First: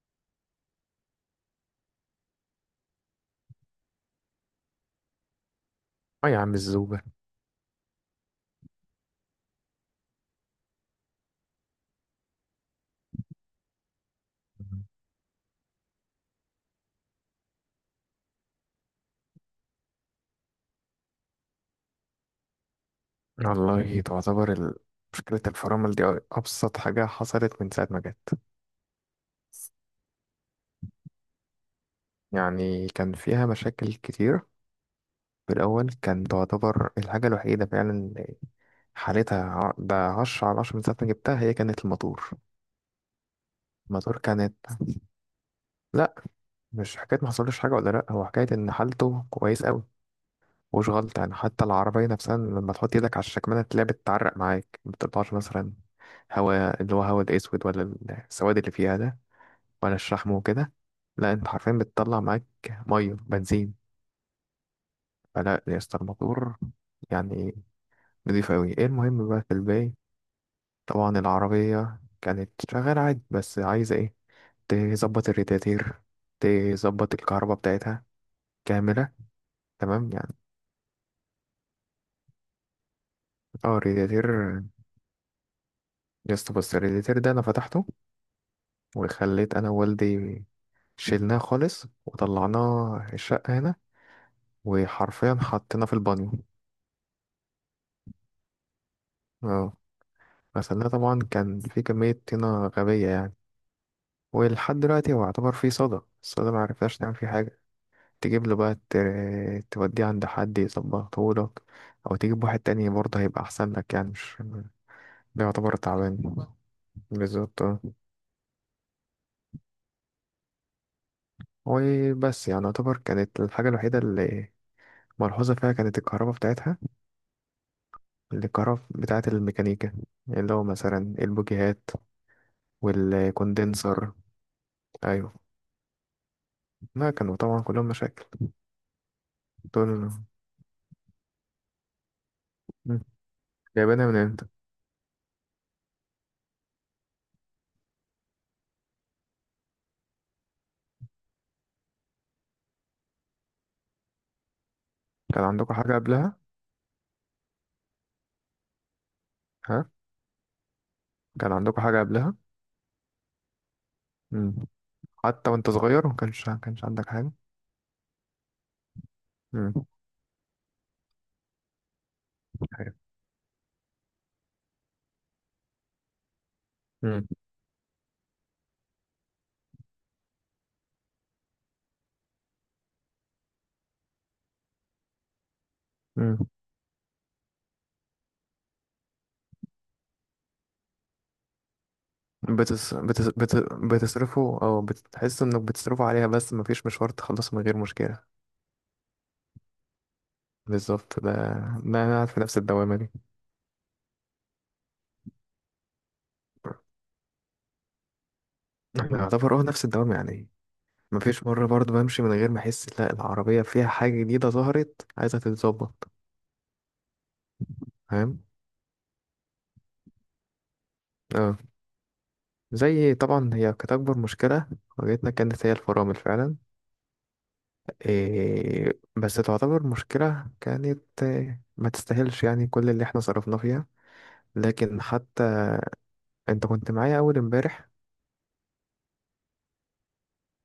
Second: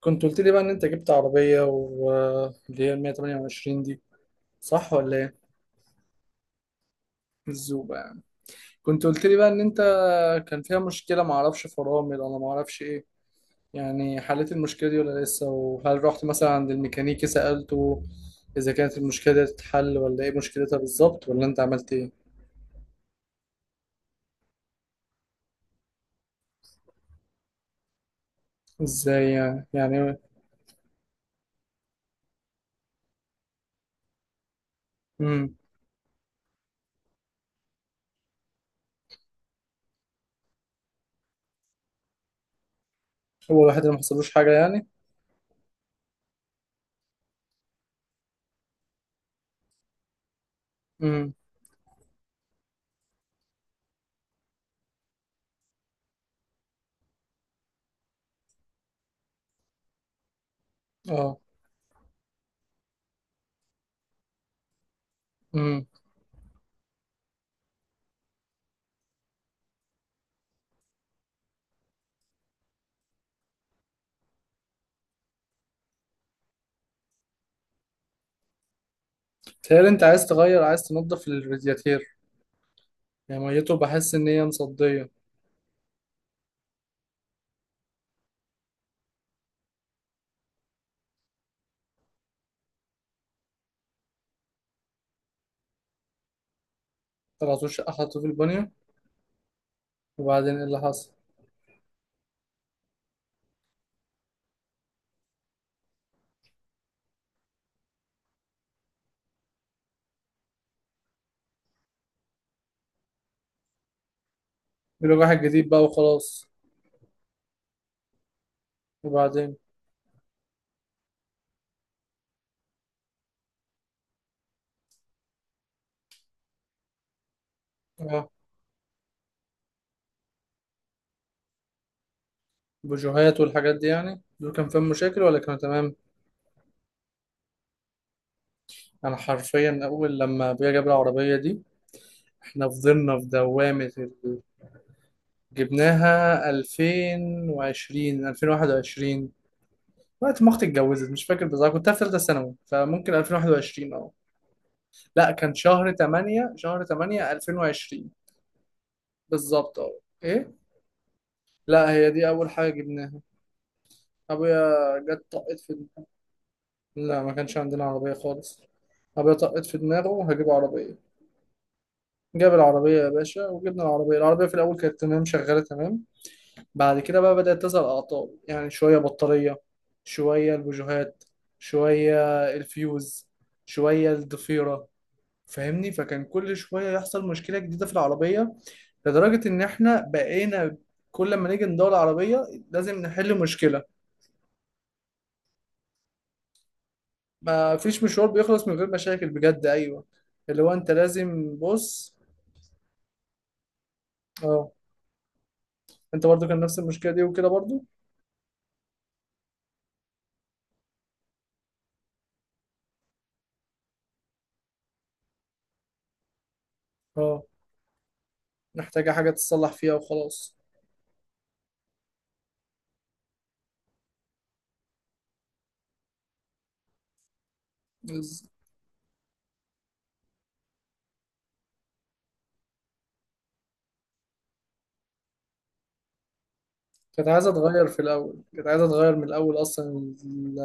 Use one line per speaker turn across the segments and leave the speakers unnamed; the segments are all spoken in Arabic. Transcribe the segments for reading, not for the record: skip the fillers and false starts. كنت قلت لي بقى ان انت جبت عربية واللي هي ال 128 دي، صح ولا ايه؟
اه يا عم الزوبة.
الزوبة يعني. كنت قلت لي بقى ان انت كان فيها مشكلة، ما اعرفش فرامل ولا ما اعرفش ايه. يعني حليت المشكلة دي ولا لسه؟ وهل رحت مثلا عند الميكانيكي سألته اذا كانت المشكلة دي تتحل ولا ايه مشكلتها بالظبط، ولا انت عملت ايه؟
والله مشكلة الفرامل دي أبسط حاجة حصلت من ساعة ما جت.
ازاي يعني؟ يعني
يعني كان فيها مشاكل كتير. في
امم
الأول كان تعتبر الحاجة الوحيدة فعلا حالتها ده عشرة على عشرة من ساعة ما جبتها هي كانت الموتور.
هو الواحد اللي ما
الموتور
حصلوش حاجة
كانت
يعني؟
لأ، مش حكاية محصلوش حاجة ولا لأ، هو حكاية إن حالته كويس أوي، مش غلط يعني.
امم.
حتى العربية نفسها لما تحط إيدك على الشكمانة تلاقيها بتتعرق معاك، مبتطلعش مثلا هوا اللي هو هوا الأسود، ولا السواد اللي فيها ده، ولا الشحم وكده. لا،
اه.
انت حرفيا بتطلع معاك ميه بنزين. فلا يا
امم.
اسطى، الموتور يعني نضيف قوي. ايه المهم بقى في الباقي، طبعا العربيه كانت شغاله عادي بس عايزه ايه، تظبط الرادياتير، تظبط الكهرباء بتاعتها كامله.
تخيل انت
تمام
عايز
يعني.
تغير، عايز تنظف الرادياتير، يعني ميته،
اه
بحس
الرادياتير،
ان هي مصدية.
يا اسطى بص، الرادياتير ده انا فتحته، وخليت انا ووالدي شيلناه خالص وطلعناه الشقه هنا، وحرفيا حطيناه في البانيو.
طلعتوش شقة حطوه في البانيو؟
اه.
وبعدين ايه اللي
غسلناه
حصل؟
طبعا، كان في كمية طينة غبية يعني. ولحد دلوقتي هو يعتبر فيه صدى، الصدى معرفناش نعمل فيه حاجة. تجيب له بقى توديه عند حد يظبطه لك، أو تجيب واحد تاني برضه هيبقى أحسن لك يعني، مش
بيقول لك واحد
ده
جديد
يعتبر
بقى
تعبان.
وخلاص.
بالظبط آه.
وبعدين؟
وبس يعني، يعتبر كانت الحاجة الوحيدة اللي ملحوظة فيها كانت الكهرباء بتاعتها.
اه.
الكهرباء بتاعت الميكانيكا، اللي هو مثلا البوجيهات
بوجوهات والحاجات دي
والكوندنسر.
يعني، دول كان فيهم مشاكل
أيوه،
ولا كانوا تمام؟
ما كانوا طبعا كلهم مشاكل.
انا حرفيا
دول
اول لما ابويا جاب العربية دي، احنا فضلنا في دوامة
جايبينها من
ال-.
امتى؟
جبناها 2020، 2021، وقت ما اختي اتجوزت، مش فاكر بالظبط. كنت في ثالثة ثانوي، فممكن 2021. اه لا،
كان
كان
عندكم
شهر
حاجة قبلها؟
8، شهر 8 2020.
ها،
بالظبط. اه. ايه.
كان عندكم
لا،
حاجة
هي دي
قبلها؟
اول حاجة جبناها.
مم.
أبويا جت
حتى
طقت
وانت
في.
صغير ما كانش عندك
لا، ما
حاجة؟
كانش عندنا عربية خالص. أبويا طقت في
مم.
دماغه هجيب عربية. جاب
حاجة.
العربية يا باشا، وجبنا العربية. العربية في الأول كانت تمام، شغالة تمام. بعد كده
مم.
بقى بدأت تظهر أعطال، يعني شوية بطارية، شوية البوجيهات، شوية الفيوز، شوية الضفيرة، فاهمني؟ فكان
مم.
كل شوية يحصل مشكلة جديدة في العربية، لدرجة إن إحنا بقينا كل ما نيجي ندور العربية
بتس...
لازم
بتس...
نحل
بت...
مشكلة.
بتصرفوا، او بتحس انك بتصرفوا عليها بس مفيش مشوار تخلصه من
ما
غير
فيش
مشكلة.
مشوار بيخلص من غير مشاكل، بجد، ايوه. اللي هو انت
بالظبط، ده
لازم
ده انا
بص.
قاعد في نفس الدوامة دي.
اه. انت برضو كان نفس المشكله دي وكده برضو؟
انا اعتبر اه نفس الدوامة يعني، مفيش مرة برضو بمشي من غير ما احس لا العربية فيها حاجة جديدة ظهرت عايزة تتظبط.
اه.
فاهم؟
محتاجه حاجه تتصلح فيها وخلاص.
اه. زي طبعا هي كانت أكبر مشكلة واجهتنا كانت هي الفرامل فعلا.
بس
إيه بس تعتبر مشكلة كانت إيه، ما تستاهلش يعني كل اللي احنا صرفنا فيها. لكن حتى انت كنت معايا
كانت
أول
عايزه اتغير،
امبارح.
في الاول كانت عايزه اتغير من الاول اصلا. ال-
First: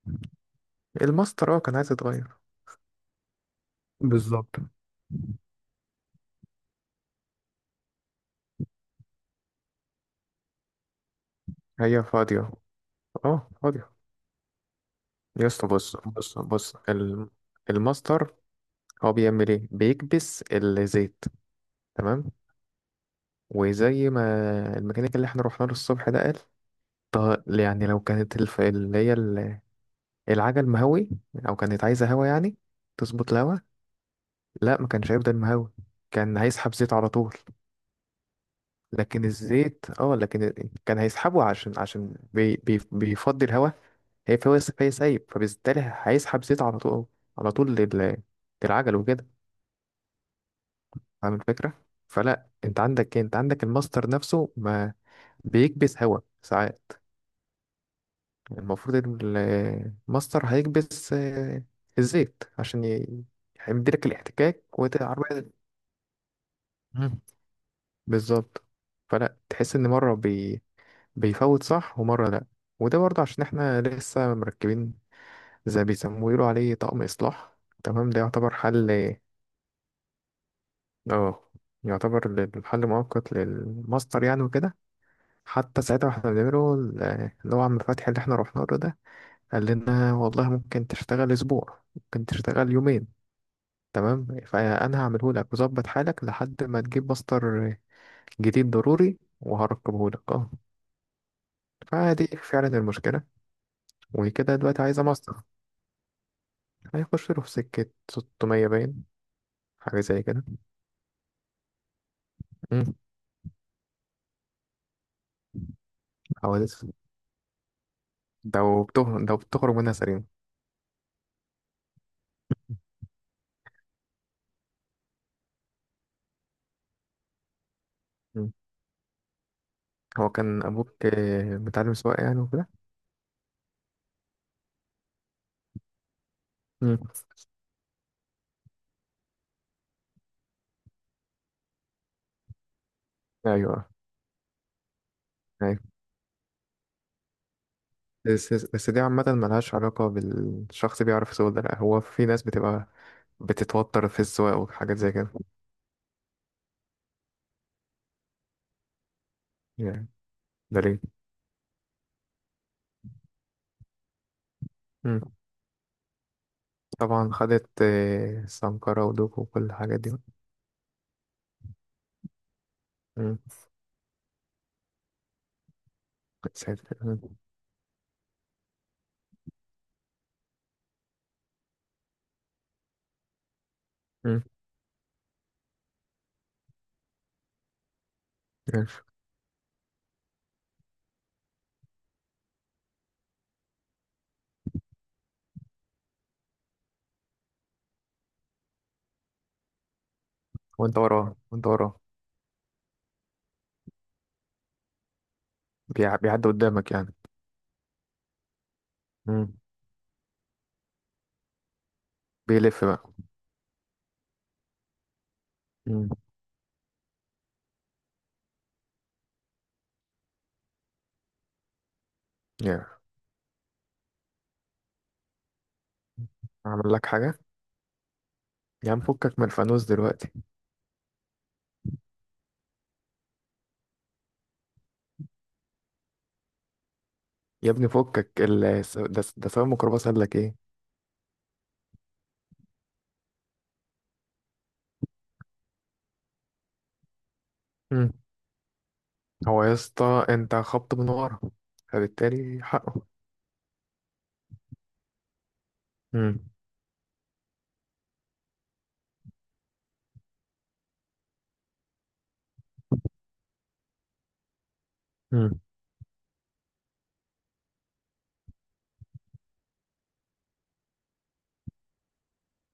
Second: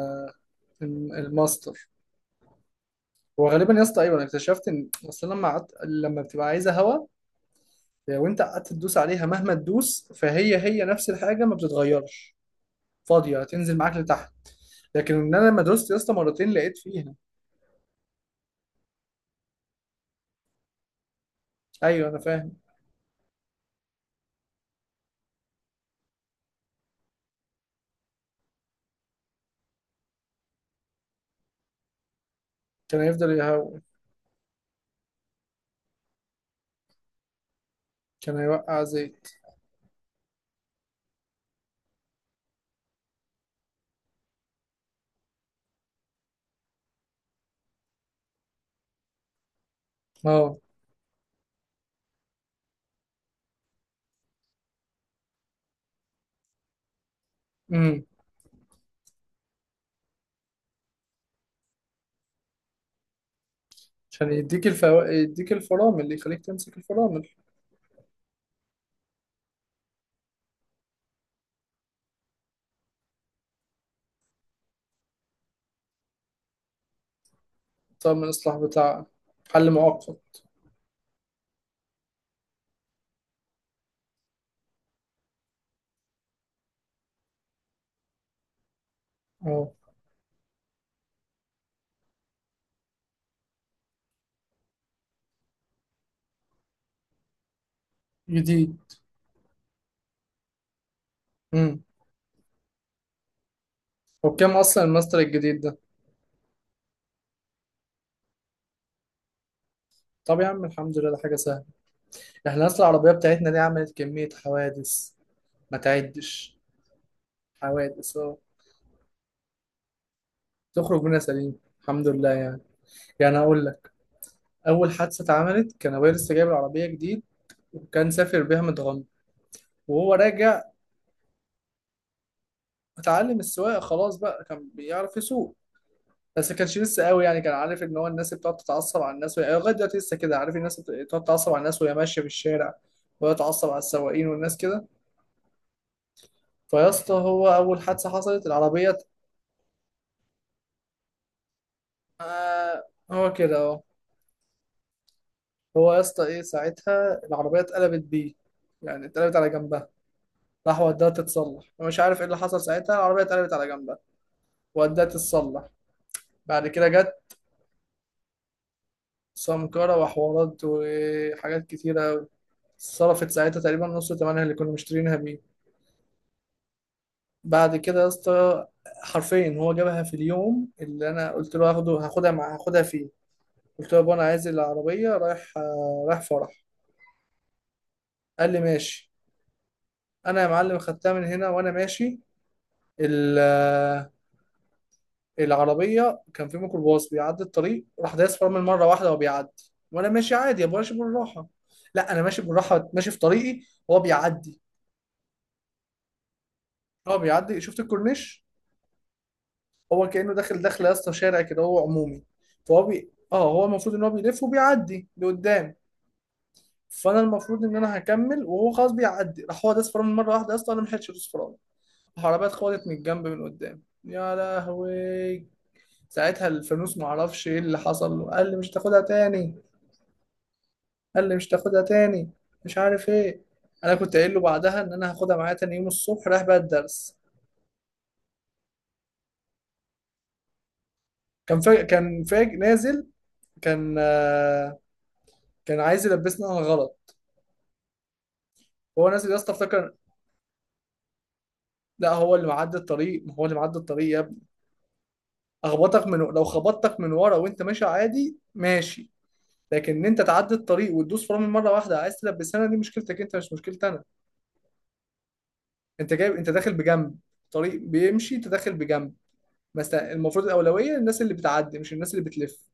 الماستر، اه كان
الماستر.
عايز يتغير.
هو غالبا يا اسطى، ايوه، انا
بالظبط.
اكتشفت ان اصلا لما قعدت، لما بتبقى عايزه هوا، وانت قعدت تدوس عليها مهما تدوس، فهي نفس الحاجه، ما
هي
بتتغيرش.
فاضية.
فاضيه،
اه
هتنزل
فاضية.
معاك لتحت. لكن ان
يا
انا لما
اسطى
دوست يا
بص
اسطى
بص
مرتين
بص،
لقيت فيها.
الماستر هو بيعمل ايه، بيكبس الزيت.
ايوه انا
تمام،
فاهم.
وزي ما الميكانيك اللي احنا رحنا له الصبح ده قال، طب يعني لو كانت اللي هي العجل مهوي، او كانت عايزه هوا يعني،
كان هيفضل
تظبط الهوا،
يهوي.
لا ما كانش هيفضل مهوي، كان هيسحب زيت على طول.
كان هيوقع
لكن
زيت.
الزيت اه، لكن كان هيسحبه عشان عشان بي بي بيفضي الهوا، فهي سايب، فبالتالي هيسحب زيت على طول، على طول للعجل وكده.
اه.
فاهم الفكره؟ فلا انت عندك إيه؟ انت عندك الماستر نفسه ما بيكبس هوا ساعات.
امم.
المفروض الماستر هيكبس الزيت عشان هيمديلك
عشان
الاحتكاك
يديك الفو...،
والعربية.
يديك الفرامل، اللي يخليك تمسك
مم.
الفرامل.
بالظبط. فلا تحس ان بيفوت صح ومره لا. وده برضه عشان احنا لسه مركبين زي بيسموه، يقولوا عليه طقم اصلاح. تمام،
طب
ده
من
يعتبر
الإصلاح
حل.
بتاع، حل مؤقت؟
اه، يعتبر الحل مؤقت للماستر يعني وكده. حتى ساعتها واحنا بنعمله اللي هو عم فتحي اللي احنا رحنا له ده قال
اه.
لنا والله ممكن تشتغل اسبوع، ممكن تشتغل يومين، تمام، فانا هعمله لك وظبط حالك لحد ما تجيب ماستر جديد
جديد.
ضروري وهركبه لك اه.
امم.
فدي فعلا المشكلة،
وبكام
وكده دلوقتي
أصلا
عايزة
الماستر
ماستر.
الجديد ده؟
هيخش له في سكة 600 باين، حاجة زي
طب
كده.
يا عم الحمد لله، ده حاجة سهلة. احنا أصلا
امم،
العربية بتاعتنا دي عملت كمية حوادث، ما تعدش.
حوادث،
حوادث اه.
ده وبته ده بتخرج منها سليم.
تخرج منها سليم الحمد لله يعني. يعني أقول لك، أول حادثة اتعملت كان أبويا لسه جايب العربية جديد، وكان سافر
مم.
بيها متغمر، وهو
هو كان
راجع.
أبوك آه، متعلم سواقة يعني وكده.
اتعلم السواقه، خلاص بقى، كان بيعرف يسوق، بس ما كانش
مم.
لسه قوي. يعني كان عارف ان هو الناس اللي بتقعد تتعصب على الناس وهي-، لغايه دلوقتي لسه كده، عارف الناس اللي بتقعد تتعصب على الناس وهي ماشيه في الشارع، وهي تتعصب على
أيوه،
السواقين والناس كده.
أيوه.
فيا اسطى، هو اول حادثه حصلت
بس
العربيه
بس، دي
ت-.
عامة ملهاش علاقة بالشخص بيعرف يسوق، ده لأ، هو في ناس
آه،
بتبقى
هو كده اهو.
بتتوتر في السواقة وحاجات زي كده
هو يا اسطى، ايه ساعتها العربيه اتقلبت بيه، يعني اتقلبت على جنبها.
يعني. ده
راح وداها
ليه؟
تتصلح، ومش عارف ايه اللي حصل ساعتها العربيه اتقلبت على جنبها. وداها
مم.
تتصلح. بعد كده جت
طبعا خدت آه، سمكرة ودوكو وكل
سمكرة
الحاجات دي.
وحوارات وحاجات كتيرة. صرفت
مم.
ساعتها تقريبا نص ثمنها اللي كنا مشترينها بيه.
ساتر. مم.
بعد كده يا اسطى، حرفيا هو جابها في اليوم اللي انا قلت له هاخدها فيه. قلت له يا بابا، انا
مم.
عايز العربيه، رايح، رايح فرح. قال لي
يعني،
ماشي. انا يا معلم خدتها من هنا وانا ماشي. ال- آه، العربيه كان في ميكروباص بيعدي الطريق، راح دايس فرامل مره واحده وبيعدي، وانا ماشي عادي يا ابو، ماشي
وانت وراه
بالراحه.
وانت وراه
لا انا ماشي بالراحه، ماشي في طريقي، هو بيعدي.
بيعدي قدامك يعني؟
هو بيعدي، شفت الكورنيش؟
مم.
هو كأنه داخل، داخل يا اسطى شارع كده، هو عمومي. فهو
بيلف بقى.
بي... اه هو المفروض ان هو بيلف وبيعدي لقدام.
مم.
فانا المفروض ان انا هكمل، وهو خلاص بيعدي. راح هو داس فرامل مره واحده يا اسطى، انا ما لحقتش ادوس فرامل. العربيه اتخبطت
يا،
من الجنب، من قدام. يا لهوي، ساعتها
اعمل
الفانوس ما
لك حاجة،
اعرفش ايه اللي حصل له. قال لي مش
يا
تاخدها
عم فكك من
تاني.
الفانوس دلوقتي.
قال لي مش تاخدها تاني، مش عارف ايه. انا كنت قايل له بعدها ان انا هاخدها معايا تاني يوم الصبح رايح بقى الدرس.
يا ابني فكك ده سواق الميكروباص قال لك ايه؟
كان فاج نازل. كان آه، كان عايز يلبسني انا غلط.
مم.
هو نازل يا اسطى،
هو يا
افتكر.
اسطى انت خبط من ورا،
لا، هو اللي
فبالتالي
معدي
حقه.
الطريق، ما هو اللي معدي الطريق يا ابني. اخبطك من
مم.
لو خبطتك من ورا وانت ماشي عادي ماشي. لكن ان انت تعدي الطريق وتدوس فرامل مره واحده عايز تلبسها، دي مشكلتك انت، مش مشكلتي انا.
مم.
انت جايب، انت داخل بجنب طريق بيمشي، انت داخل بجنب. مثلا المفروض الاولويه للناس اللي بتعدي، مش الناس اللي بتلف.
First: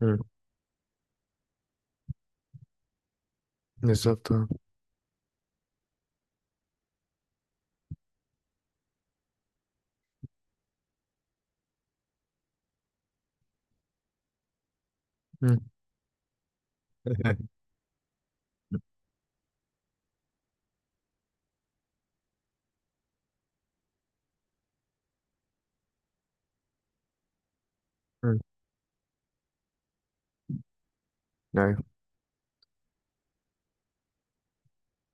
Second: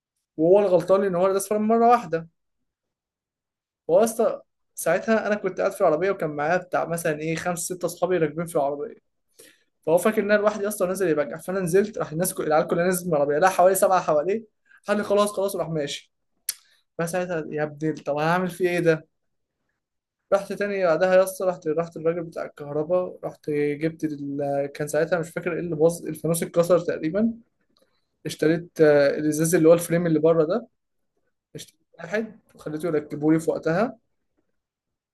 مم.
وهو الغلطان، ان هو داس فرامل مره واحده. هو يا
بالظبط
اسطى،
اه.
ساعتها انا كنت قاعد في العربيه، وكان معايا بتاع مثلا ايه، خمس ست اصحابي راكبين في العربيه. فهو فاكر ان انا لوحدي، اصلا نازل يبجع. فانا نزلت، راح العيال كلها نزلت من العربيه، لا حوالي سبعه حواليه. قال لي خلاص خلاص،
مم.
وراح ماشي. فساعتها يا ابني، طب هعمل فيه ايه ده؟ رحت تاني بعدها يا اسطى، رحت الراجل بتاع الكهرباء. رحت جبت كان ساعتها مش فاكر ايه اللي باظ، الفانوس اتكسر تقريبا.
مم.
اشتريت الازاز اللي هو الفريم اللي بره ده. اشتريت
ايوه،
واحد وخليته يركبه لي في وقتها.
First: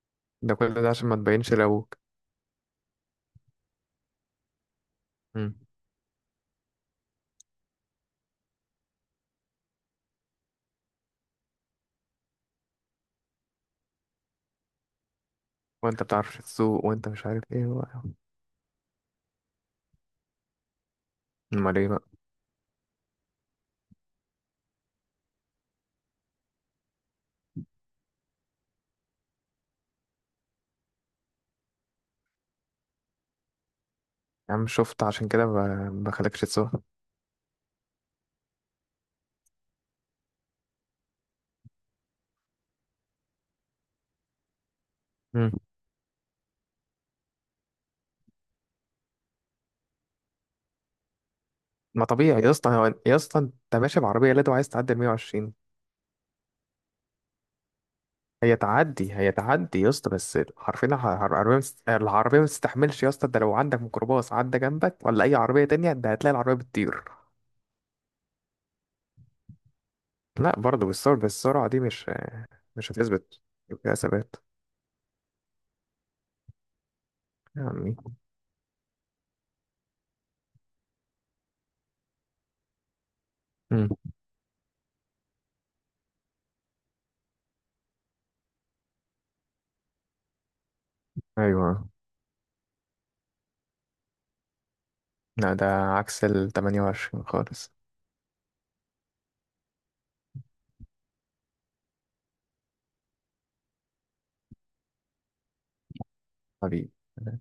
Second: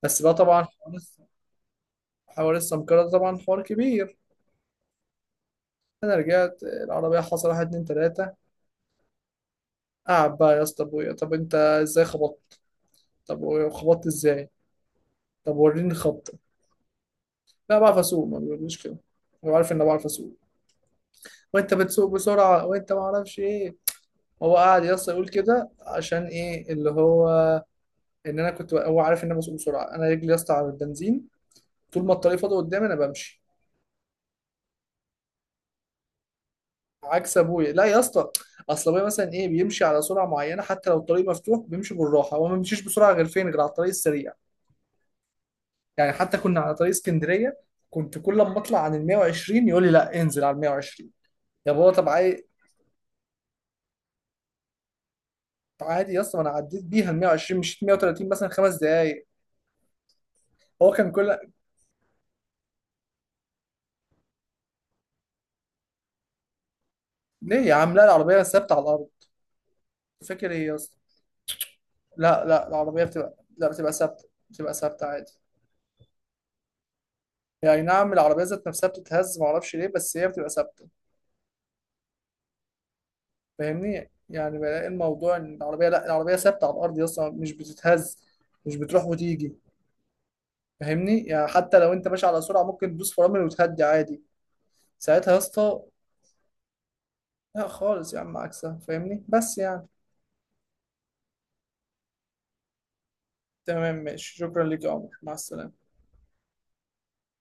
بس بقى
ده
طبعا
كل ده عشان ما تبينش لابوك.
حوار السمكرة ده طبعا حوار كبير.
مم.
انا رجعت، العربيه حصل واحد اتنين تلاته. قعد بقى يا اسطى ابويا، طب انت ازاي خبطت؟ طب وخبطت ازاي؟ طب وريني
وانت
خبطه.
بتعرفش تسوق وانت مش عارف ايه
لا،
و-،
بعرف اسوق، ما بيقوليش كده، هو عارف ان انا بعرف اسوق. وانت
امال ايه بقى؟
بتسوق بسرعه، وانت ما اعرفش ايه. هو قاعد يا اسطى يقول كده عشان ايه اللي هو، ان انا كنت، هو عارف ان انا بسوق بسرعه. انا رجلي يا اسطى على البنزين، طول ما الطريق فاضي قدامي انا بمشي.
يا عم شفت، عشان كده بخليكش تسوق.
عكس ابويا. لا يا اسطى، اصل ابويا مثلا ايه، بيمشي على سرعه معينه، حتى لو الطريق مفتوح بيمشي بالراحه، هو ما بيمشيش بسرعه غير فين؟ غير على الطريق السريع. يعني حتى كنا على طريق اسكندريه، كنت كل ما اطلع عن ال 120 يقول لي لا انزل على ال 120. يا بابا
ما
طب عايز،
طبيعي يا اسطى، يا اسطى انت ماشي بعربيه لادو عايز تعدي ال 120؟
عادي يا اسطى، ما انا عديت بيها ال 120، مشيت 130 مثلا
هي
خمس
تعدي
دقايق
هي تعدي يا اسطى، بس حرفيا
هو كان كل،
العربيه العربيه ما تستحملش يا اسطى. ده لو عندك ميكروباص عدى جنبك، ولا اي عربيه تانية، ده هتلاقي العربيه بتطير.
ليه يا عم؟ لا، العربيه ثابته على الارض، فاكر
لا
ايه يا
برضه،
اسطى؟
بالسرعه دي مش،
لا لا،
مش
العربيه بتبقى،
هتثبت،
لا
يبقى
بتبقى
فيها
ثابته،
ثبات
بتبقى ثابته عادي. يعني
يعني.
نعم العربيه ذات نفسها بتتهز ما اعرفش ليه، بس هي بتبقى ثابته.
امم،
فاهمني؟ يعني بلاقي الموضوع ان العربيه، لا العربيه ثابته على الارض يا اسطى، مش بتتهز، مش بتروح وتيجي. فاهمني؟ يعني حتى
ايوه،
لو انت ماشي على سرعه ممكن تدوس فرامل وتهدي عادي. ساعتها يا
لا ده
اسطى،
عكس ال 28
لا
خالص.
خالص يا عم، عكسها. فاهمني بس يعني. تمام ماشي، شكرا ليك يا عمر، مع السلامة.
حبيبي.